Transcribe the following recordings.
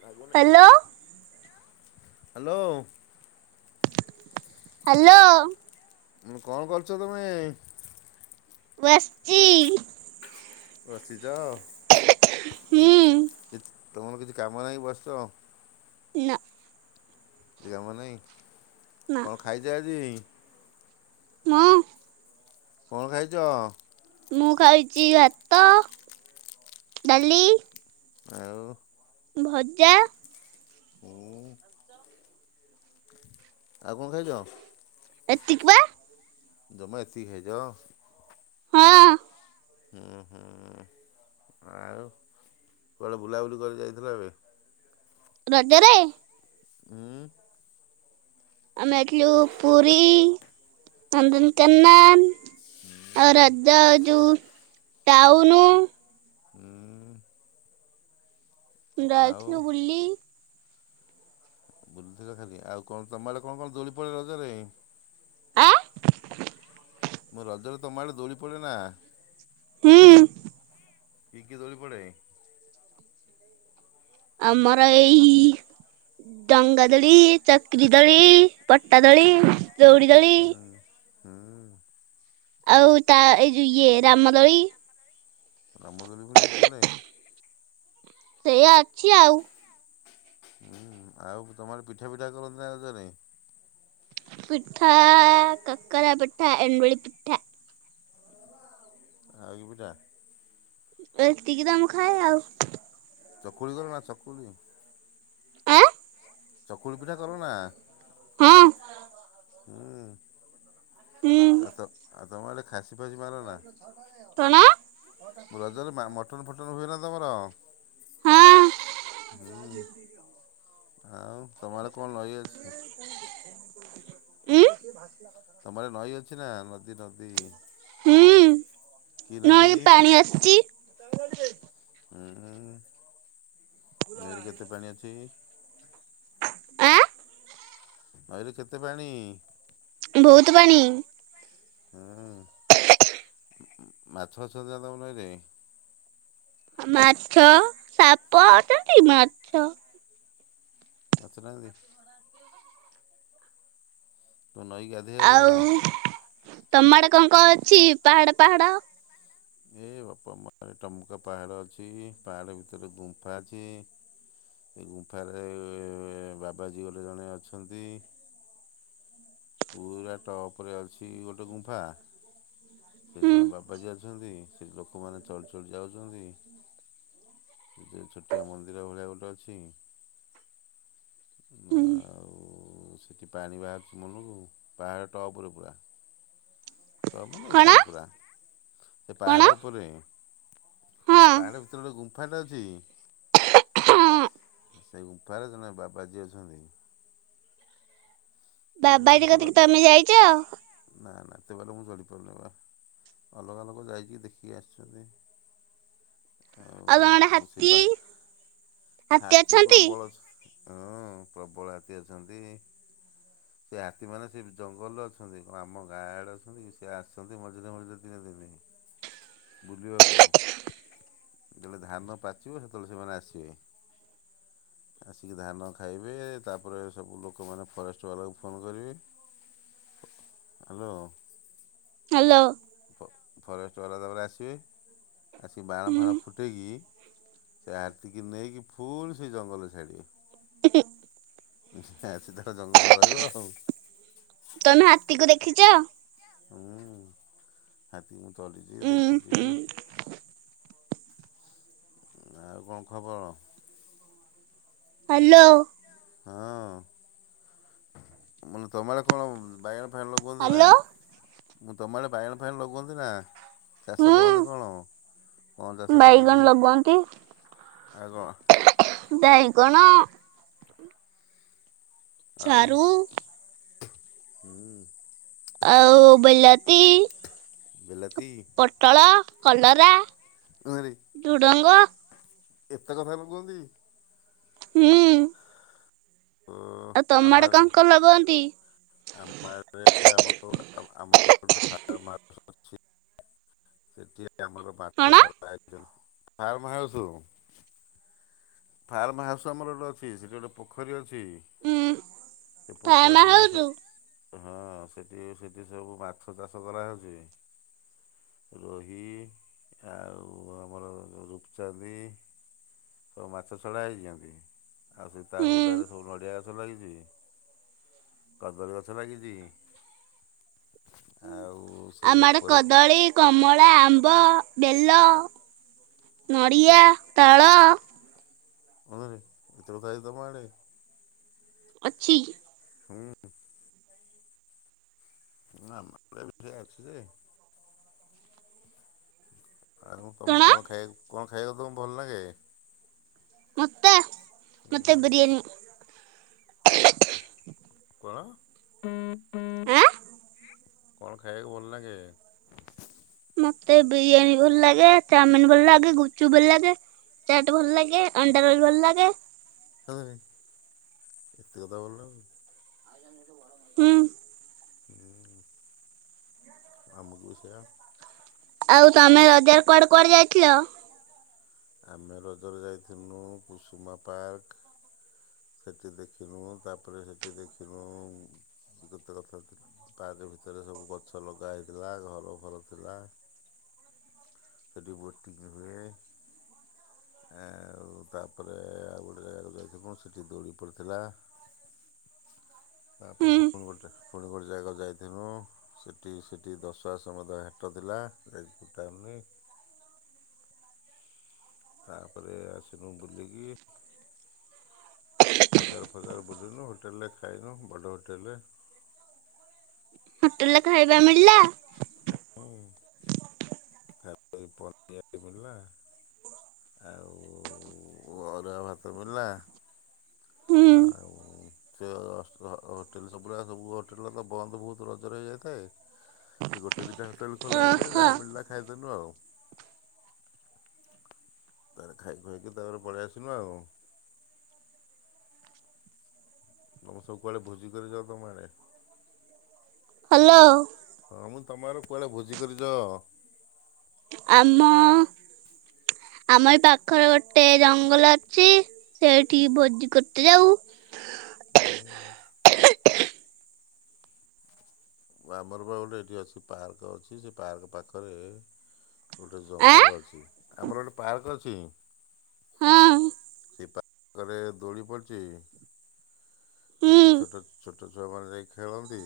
ଲାଗୁନି। Hello hello. Hello. କ'ଣ କରୁଛ ତମେ। ବସ୍ ଚି। ବସିଛ ହୁଁ ଏ ତମର କିଛି କାମ ନାହିଁ ବସିଛ। ନାଁ। କିଛି କାମ ନାହିଁ ନା କ'ଣ ଖାଇଛ ଆଜି। ମ୍। କ'ଣ ଖାଇଛ। ମୁଁ ଖାଇଛି ଭାତ, ଡାଲି। ଆଉ। ଭଜା। ହୁଁ। ଆଉ କଣ ଖାଇଛ? ଏତିକ ବା। ଜମା ଏତିକି ଖାଇଛ। ହଁ। ହୁଁ ହୁଁ ଆଉ କୁଆଡ଼େ ବୁଲାବୁଲି କରି ଯାଇଥିଲା ଏବେ? ରଜରେ। ହୁଁ। ଆମେ ଯାଇଥିଲୁ ପୁରୀ, ନନ୍ଦନକାନନ। ଆଉ ରଜ ଯଉ ଟାଉନୁ। ହଁ। ଆଉ ଯାଇଥିଲୁ ବୁଲି। ବୁଲିଥିଲ ଖାଲି ଆଉ କଣ ତମ ଆଡେ କଣ କଣ ଦୋଳି ପଡେ ରଜରେ? ଆଁ। ମୋ ରଜରେ ତମ ଆଡ଼େ ଦୋଳି ପଡ଼େ ନା? ହୁଁ। କି କିି ଦୋଳି ପଡ଼େ? ଆମର ଏଇ ଡଙ୍ଗାଦୋଳି, ଚକିରୀ ଦୋଳି, ପଟା ଦୋଳି, ଦଉଡ଼ି ହୁଁ ହୁଁ। ଆଉ ତା ଏଇ ଯଉ ଇଏ ରାମଦୋଳି। ରାମଦୋଳି ଫୁଣି ବି ପଡ଼େ। ସେୟା ଅଛି ଆଉ। ହୁଁ ଆଉ ତମ ଆଡ଼େ ପିଠା ପିଠା କରନ୍ତି ନା ରଜ ରେ? ପିଠା କାକରା ପିଠା, ଏଣ୍ଡୁଳି ପିଠା। ଆଉ କି ପିଠା? ଏତିକି ତ ମୁ ଖାଏ ଆଉ। ଚକୁଳି କର ନା ଚକୁଳି। ଆଁ। ଚକୁଳି ପିଠା କର ନା? ହଁ। ହୁଁ ହୁଁ ଆଉ ତ ଆଉ ତମ ଆଡ଼େ ଖାସି ଫାସି ମାର ନା? କଣ? ମୁ ରଜରେ ମା ମଟନ୍ ଫଟନ ହୁଏ ନା ତମର? ହଁ ହୁଁ ଆଉ ତମ ଆଡ଼େ କଣ ନଇ ଅଛି? ଉଁ। ତମଆଡେ ନଈ ଅଛି ନା ନଦୀ ନଦୀ? ହୁଁ କି ନଇ ନଦୀ ରେ ପାଣି ଆସିଚି। ଉଁ ନଇରେ କେତେ ପାଣି ଅଛି? ଆଁ ନଇରେ କେତେ ପାଣି? ବହୁତ୍ ପାଣି। ହୁଁ ମାଛ ଫାଛ ଅଛି ନା ତମ ନଈ ରେ? ଆ ମାଛ ସାପ ଅଛନ୍ତି ମାଛ। ମାଛ ନାହାନ୍ତି? ତମ ନଈ କି ଗା ଆଉ ତମ ଆଡ଼େ କଣ କଣ ଅଛି ପାହାଡ଼ ପାହାଡ଼? ଏ ବାପ ମ ଟମକା ପାହାଡ଼ ଅଛି ପାହାଡ଼ ଭିତରେ ଗୁମ୍ଫା ଅଛି। ସେଇ ଗୁମ୍ଫାରେ ବାବାଜୀ ବୋଲି ଜଣେ ଅଛନ୍ତି। ପୁରା ଟପ୍ ରେ ଅଛି ଗୋଟେ ଗୁମ୍ଫା। ସେ ହୁଁ ଜଣେ ବାବାଜୀ ଅଛନ୍ତି ସେ ଲୋକମାନେ ଚଡ଼ି ଚଡ଼ି ଯାଉଛନ୍ତି। ସେଇଥିରେ ଛୋଟିଆ ମନ୍ଦିର ଭଳିଆ ଗୋଟେ ଅଛି। ହୁଁ ଆଉ ସେଠି ପାଣି ବାହାରୁଚି ମନକୁ ପାହାଡ଼ ଟପ୍ ରେ ପୁରା ତମେ କଣ ଉପରେ ପୁରା ସେ କଣ ପାହାଡ଼ ଉପରେ ହଁ ପାହାଡ଼ ଭିତରେ ଗୋଟେ ଗୁମ୍ ମ୍ଫା ଟେ ଅଛି ସେଇ ଗୁମ୍ଫାରେ ଜଣେ ବାବାଜୀ ଅଛନ୍ତି। ବାବାଜୀ ବାଇନ ସେଇ ବା କତିକି ତମେ ଯାଇଚ? ନା ନା ସେବାଟେ ମୁଁ ଚଢ଼ିପାରୁନି ବା। ଅଲଗା ଲୋକ ଯାଇକି ଦେଖି ଆସିଛନ୍ତି। ତମ ଆଡେ ଆଉ ହାତୀ ସେପା ହାତୀ ପ୍ରବଳ ଅ ହଁ ପ୍ରବଳ ହାତୀ ଅଛନ୍ତି। ସେ ହାତୀମାନେ ସେ ଜଙ୍ଗଲରେ ଅଛନ୍ତି କଣ ଆମ ଗାଁ ଆଡ଼େ ଅଛନ୍ତି କି ସେ ଆସନ୍ତି ମଝିରେ ମଝିରେ ଦିନେ ଦିନେ। ବୁଲିବାକୁ। ଯେତେବେଳେ ଧାନ ପାଚିବ ସେତେବେଳେ ସେମାନେ ଆସିବେ। ଆସିକି ଧାନ ଖାଇବେ, ତାପରେ ସବୁ ଲୋକମାନେ ଫରେଷ୍ଟ ବାଲାକୁ ଫୋନ୍ କରିବେ, ହାଲୋ ହାଲୋ। ଫ ଫରେଷ୍ଟ ବାଲା ତାପରେ ଆସିବେ, ଆସିକି ବାଣ ଫାଣ ଫୁଟେଇକି ସେ ହାଥୀକି ନେଇକି ଫୁଣି ସେଇ ଜଙ୍ଗଲରେ ଛାଡ଼ିବେ। [unintelligible] ସିଧା ସିଧା ଜଙ୍ଗଲରେ ରହିବ ଆଉ। ତମେ ହାତୀକୁ ଦେଖିଛ? ହୁଁ, ହାତୀକୁ ମୁଁ ତଡିଚି, ଉଁ ଦେଖିଛି। ହୁଁ। ଆଉ କଣ ଖବର? ହାଲୋ। ହଁ, ମାନେ ତମଆଡ଼େ କଣ ବାଇଗଣ ଫାଇଗଣ ଲଗଉଚନ୍ତି ନା, ହ୍ୟାଲୋ ମୁଁ ତମ ଆଡ଼େ ବାଇଗଣ ଫାଇଗଣ ଲଗଉଚନ୍ତି ନା? ଚାଷ ହୁଁ କରନ୍ତି କଣ? କଣ ଚାଷ ବାଇଗଣ କରନ୍ତି? ଲଗାନ୍ତି ଆଉ କଣ? ବାଇଗଣ ଆଉ, ସାରୁ ହୁଁ। ଆଉ ବେଲାତି ବିଲତି ପୋଟଳ, କଲରା ଗାଁ ରେ ଝୁଡ଼ଙ୍ଗ ଏତେ କଥା ଲଗୁଅନ୍ତି? ହୁଁ। ଓ ଆଉ ତମ ଆମ ଆଡେ ଆଡ଼େ କଣ ବି କଣ ଲଗାନ୍ତି? ଆମ ଆମର ଆମର ଗୋଟେ ଫାର୍ମାର୍ ଅଛି [unintelligible] ସେଠି ଆମର କଣ ମାଛ ଛଡା [unintelligible] ଫାର୍ମ ହାଉସ୍। ଫାର୍ମ ହାଉସ ଆମର ଗୋଟେ ଅଛି, ସେଠି ଗୋଟେ ପୋଖରୀ ଅଛି। ଉଁ ସେ ଫାର୍ମ ପୋଖରୀରେ ହାଉସ ସେ ହଁ ସେଠି ସେଠି ସବୁ ମାଛ ଚାଷ କରାହେଉଛି। ରୋହି ଆଉ ଆମର ରୂପଚାନ୍ଦି ସବୁ ମାଛ ଛଡା ହେଇଛନ୍ତି, ଆଉ ସେ ତା ହୁଁ ହୁଡାରେ ସବୁ ନଡିଆ ଗଛ ଲାଗିଚି, କଦଳୀ ଗଛ ଲାଗିଚି। ଆଉ ସେଇ ଆମର ଉପରେ କଦଳୀ, କମଳା, ଆମ୍ବ, ବେଲ ନଡ଼ିଆ, ସେଟା ତାଳ ଆରେ ଏତେ କଥାକି ତମ ଆଡ଼େ ଅଛି। ହୁଁ ହୁଁ। ନା ଆମ ଆଡ଼େ ବି ସେଇଆ ଅଛି, ଯେ ଆଉ ତମକୁ କଣ ଖାଇଆକୁ କଣ ଖାଇବାକୁ ତମକୁ ଭଲ ଲାଗେ? ମତେ, ମତେ ବିରିୟାନୀ। କଣ? ଆଁ କଣ ଖାଇବାକୁ ଭଲଲାଗେ? ମତେ ବିରିୟାନୀ ଭଲ ଲାଗେ, ଚାଉମିନ ଭଲ ଲାଗେ, ଗୁପଚୁପ ଭଲ ଲାଗେ। ଚାଟ ଭଲ ଲାଗେ, ଅଣ୍ଡାରୋଲ ଭଲ ଲାଗେ। ଆରେ, ଏତେ କଥା ଭଲ ଲାଗେ। ହୁଁ। ହୁଁ। ଆମକୁ ବି ସେଇଆ। ଆଉ ତମେ ରଜରେ କୁଆଡେ କୁଆଡେ ଯାଇଥିଲ? ଆମେ ରଜରେ ଯାଇଥିନୁ, କୁସୁମା ପାର୍କ ସେଠି ଦେଖିନୁ ତାପରେ ସେଠି ଦେଖିନୁ କେତେ କଥାଥିଲୁ। ପାର୍କ ଭିତରେ ସବୁ ଗଛ ଲଗା ହେଇଥିଲା ଘର ଫର ଥିଲା। ସେଠି ବୋଟିଁ ହୁଏ। ଆଉ ତାପରେ ଆଉ ଗୋଟେ ଜାଗାକୁ ଯାଇଥିଲୁ ସେଠି ଦୋଳି ପଡ଼ିଥିଲା। ତାପରେ ହୁଁ ପୁଣି ଗୋଟେ ପୁଣି ଗୋଟେ ଜାଗା ଯାଇଥିଲୁ। ସେଠି ସେଠି ଦଶ ଆସ ସମାଦୟ ହାଟ ଥିଲା। [unintelligible] ତାପରେ ଆସିଲୁ ବୁଲିକି ବଜାର ଫଜାର ବୁଲିନୁ, ହୋଟେଲରେ ଖାଇନୁ, ବଡ଼ ହୋଟେଲରେ। ହୋଟେଲରେ ଖାଇବା ମିଳିଲା? ହୁଁ। [unintelligible] ମିଳିଲା। ଆଉ ଅରୁଆ ଭାତ ମିଳିଲା। ହୁଁ ଆଉ ସେ ହୋଟେଲ ସବୁୁରା ସବୁ ହୋଟେଲ ତ ବନ୍ଦ ବହୁତ ରଜରେ ହେଇଯାଇଥାଏ। ସେ ଗୋଟେ ଦିଟା ହୋଟେଲ ଖୋଲା ହେଇଥିଲା ଓହୋ ଯାହା ମିଲା ଖାଇଦେନୁ ଆଉ। ତାର ଖାଇ ଖୁଆଇକି ତାପରେ ପଳେଇ ଆସିଲୁ ଆଉ। ତୁମେ ସବୁ କୁଆଡେ ଭୋଜି କରି ଯାଅ ତମ ଆଡ଼େ? ହ୍ୟାଲୋ। ହଁ ମୁଁ ତମର କୁଆଡ଼େ ଭୋଜି କରିଛ? ଆମ ଆମର ଏ ପାଖରେ ଗୋଟେ ଜଙ୍ଗଲ ଅଛି, ସେଠିକି ଭୋଜି କରତେ ଯାଉ। ଉଁ କୁ ଆମର ବା ଗୋଟେ ଏଠି ଅଛି ପାର୍କ ଅଛି ସେ ପାର୍କ ପାଖରେ ଗୋଟେ ଆଁ ଜଙ୍ଗଲ ଅଛି ଆମର ଗୋଟେ ପାର୍କ ଅଛି। ହଁ ସେ ପାଖରେ ଦୋଳି ପଡ଼ିଛି। ହୁଁ ସେଠି ଛୋଟ ଛୋଟ ଛୁଆମାନେ ଯାଇ ଖେଳନ୍ତି?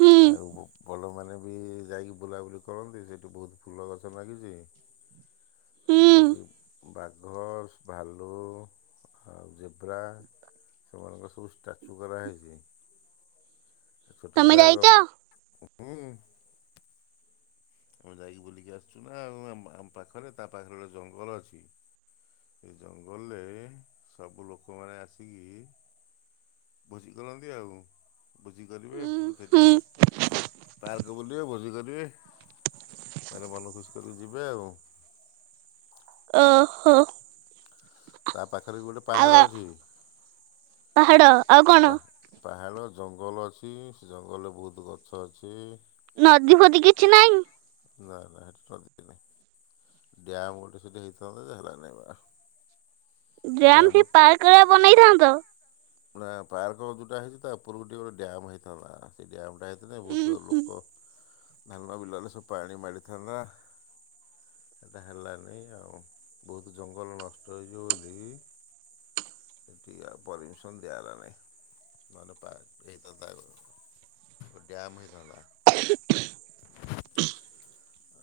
ହୁଁ ଆଉ ବଲମାନେ ବି ଯାଇକି ବୁଲାବୁଲି କରନ୍ତି ସେଠି ବହୁତ ଫୁଲ ଗଛ ଲାଗିଛି। ହୁଁ ସେଠି ବାଘସ୍ ଭାଲୁ ଆଉ ଜେବ୍ରା। ସେମାନଙ୍କ ସବୁ ଷ୍ଟାଚୁ କରାହେଇଛି। ଛୋଟ ତମେ ଛୁଆ ଯାଇଛ? ଏକ ହୁଁ। ଆମେ ଯାଇକି ବୁଲିକି ଆସିଛୁ ନା ଆଉ ଆମ ପାଖରେ ତା ପାଖରେ ଗୋଟେ ଜଙ୍ଗଲ ଅଛି। ଏ ଜଙ୍ଗଲରେ ସବୁ ଲୋକମାନେ ଆସିକି ଭୋଜି କରନ୍ତି ଆଉ ଭୋଜି କରିବେ ଉଁ ସେଠି ହୁଁ ସେ ପାର୍କ ବୁଲିବେ ଭୋଜି କରିବେ ତାରେ ମନ ଖୁସି କରିକି ଯିବେ ଆଉ। ଓହୋ। ତା ପାଖରେ ବି ଗୋଟେ ପାହାଡ଼ ଅଛି। ପାହାଡ଼। ପାହା ପାହାଡ଼ ଜଙ୍ଗଲ ଅଛି ସେ ଜଙ୍ଗଲରେ ବହୁତ ଗଛ ଅଛି। ନଦୀ ଫଦୀ କିଛି ନାହିଁ। ନା ନା ହେଠି ଛ କିଛି ନାହିଁ। ଡ୍ୟାମ୍ ଗୋଟେ ସେଇଠି ହେଇଥାନ୍ତା ଯେ ହେଲାନାହିଁ ବା। ଯାମ୍ ଡ୍ୟାମରୁ ସେଇ ପାର୍କ ରେ ବନେଇଥାନ୍ତ। ପୁରା ପାର୍କ ଯୋଉଟା ହେଇଛି ତା ଉପରକୁ ଟିକେ ଗୋଟେ ଡ୍ୟାମ୍ ହେ ସେ ଡ୍ୟାମ୍ ଯାଇଥିଲେ ଉଁ ବହୁତ ବୋହୁତ ହୁଁ ଲୋକ ଧାନ ବିଲ ରେ ସବୁ ପାଣି ମାଡ଼ିଥାନ୍ତା। ଏଟା ହେଲାନି ଆଉ ବହୁତ ଜଙ୍ଗଲ ନଷ୍ଟ ହେଇଯିବ ବୋଲି ଏଠିକା ପରିମିସ୍‌ କନ୍ ଦିଆ ହେଲା ନାହିଁ ମାନେ ପାର୍କ ହେଇଥାନ୍ତା ଆଗକୁ ତ ଡ୍ୟାମ୍ ହେଇଥାନ୍ତା।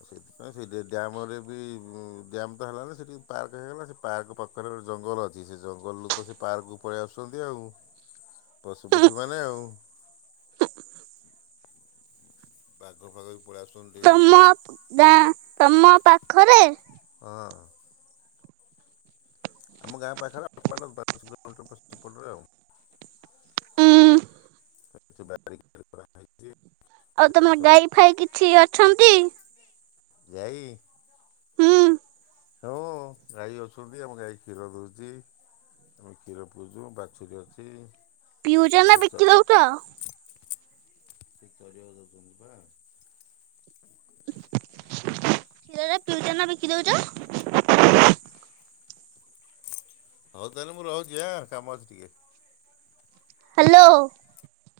ସେଥିପାଇଁ ସେ ଯେ ଡ୍ୟାମ୍ ରେ ବି ଡ୍ୟାମ୍ ତ ହେଲାନି ସେଠି ପାର୍କ ହେଇଗଲା। ସେ ପାର୍କ ପା ପାଖରେ ଗୋଟେ ଜଙ୍ଗଲ ଅଛି ସେ ଜଙ୍ଗଲରୁୁ ତ ସେ ପାର୍କକୁୁ ପଳେଇ ଆସୁଛନ୍ତି ଆଉ। ପଶୁପକ୍ଷୀମାନେ ଆଉ। ବାଘ ଫାଗ ବି ପଳେଇ ଆସୁଛନ୍ତି ଡେଇଁକି ତମ ଗାଁ ତମ ପାଖରେ? ହଁ। ଆମ ଗାଁ ପାଖରେ ମାନେ [unintelligible] ସେପଟରେ ଆଉ। ଉଁ ସେ ବାରିଭିତରେ ଗଲାଭାରି। ଆଉ ତମ ଗାଈ ଫାଇ କିଛି ଅଛନ୍ତି? ଯାଇ ହୁଁ ହଁ ଗାଈ ଅଛନ୍ତି। ଆମ ଗାଈ କ୍ଷୀର ଦଉଚି। ଆମେ କ୍ଷୀର ପିଉଚୁ ବାଛୁରୀ ଅଛି। ପିଉଚ ନା ବିକି ଦଉଚ? ପିକାରିଆ ଦୋଉଚନ୍ତି ପା। କ୍ଷୀରରେ ପିଉଚନା ବିକି ଦଉଚ? ଏ। ହଉ ତାହେଲେ ମୁଁ ରହୁଛି ଆଁ କାମ ଅଛି ଟିକେ। ହ୍ୟାଲୋ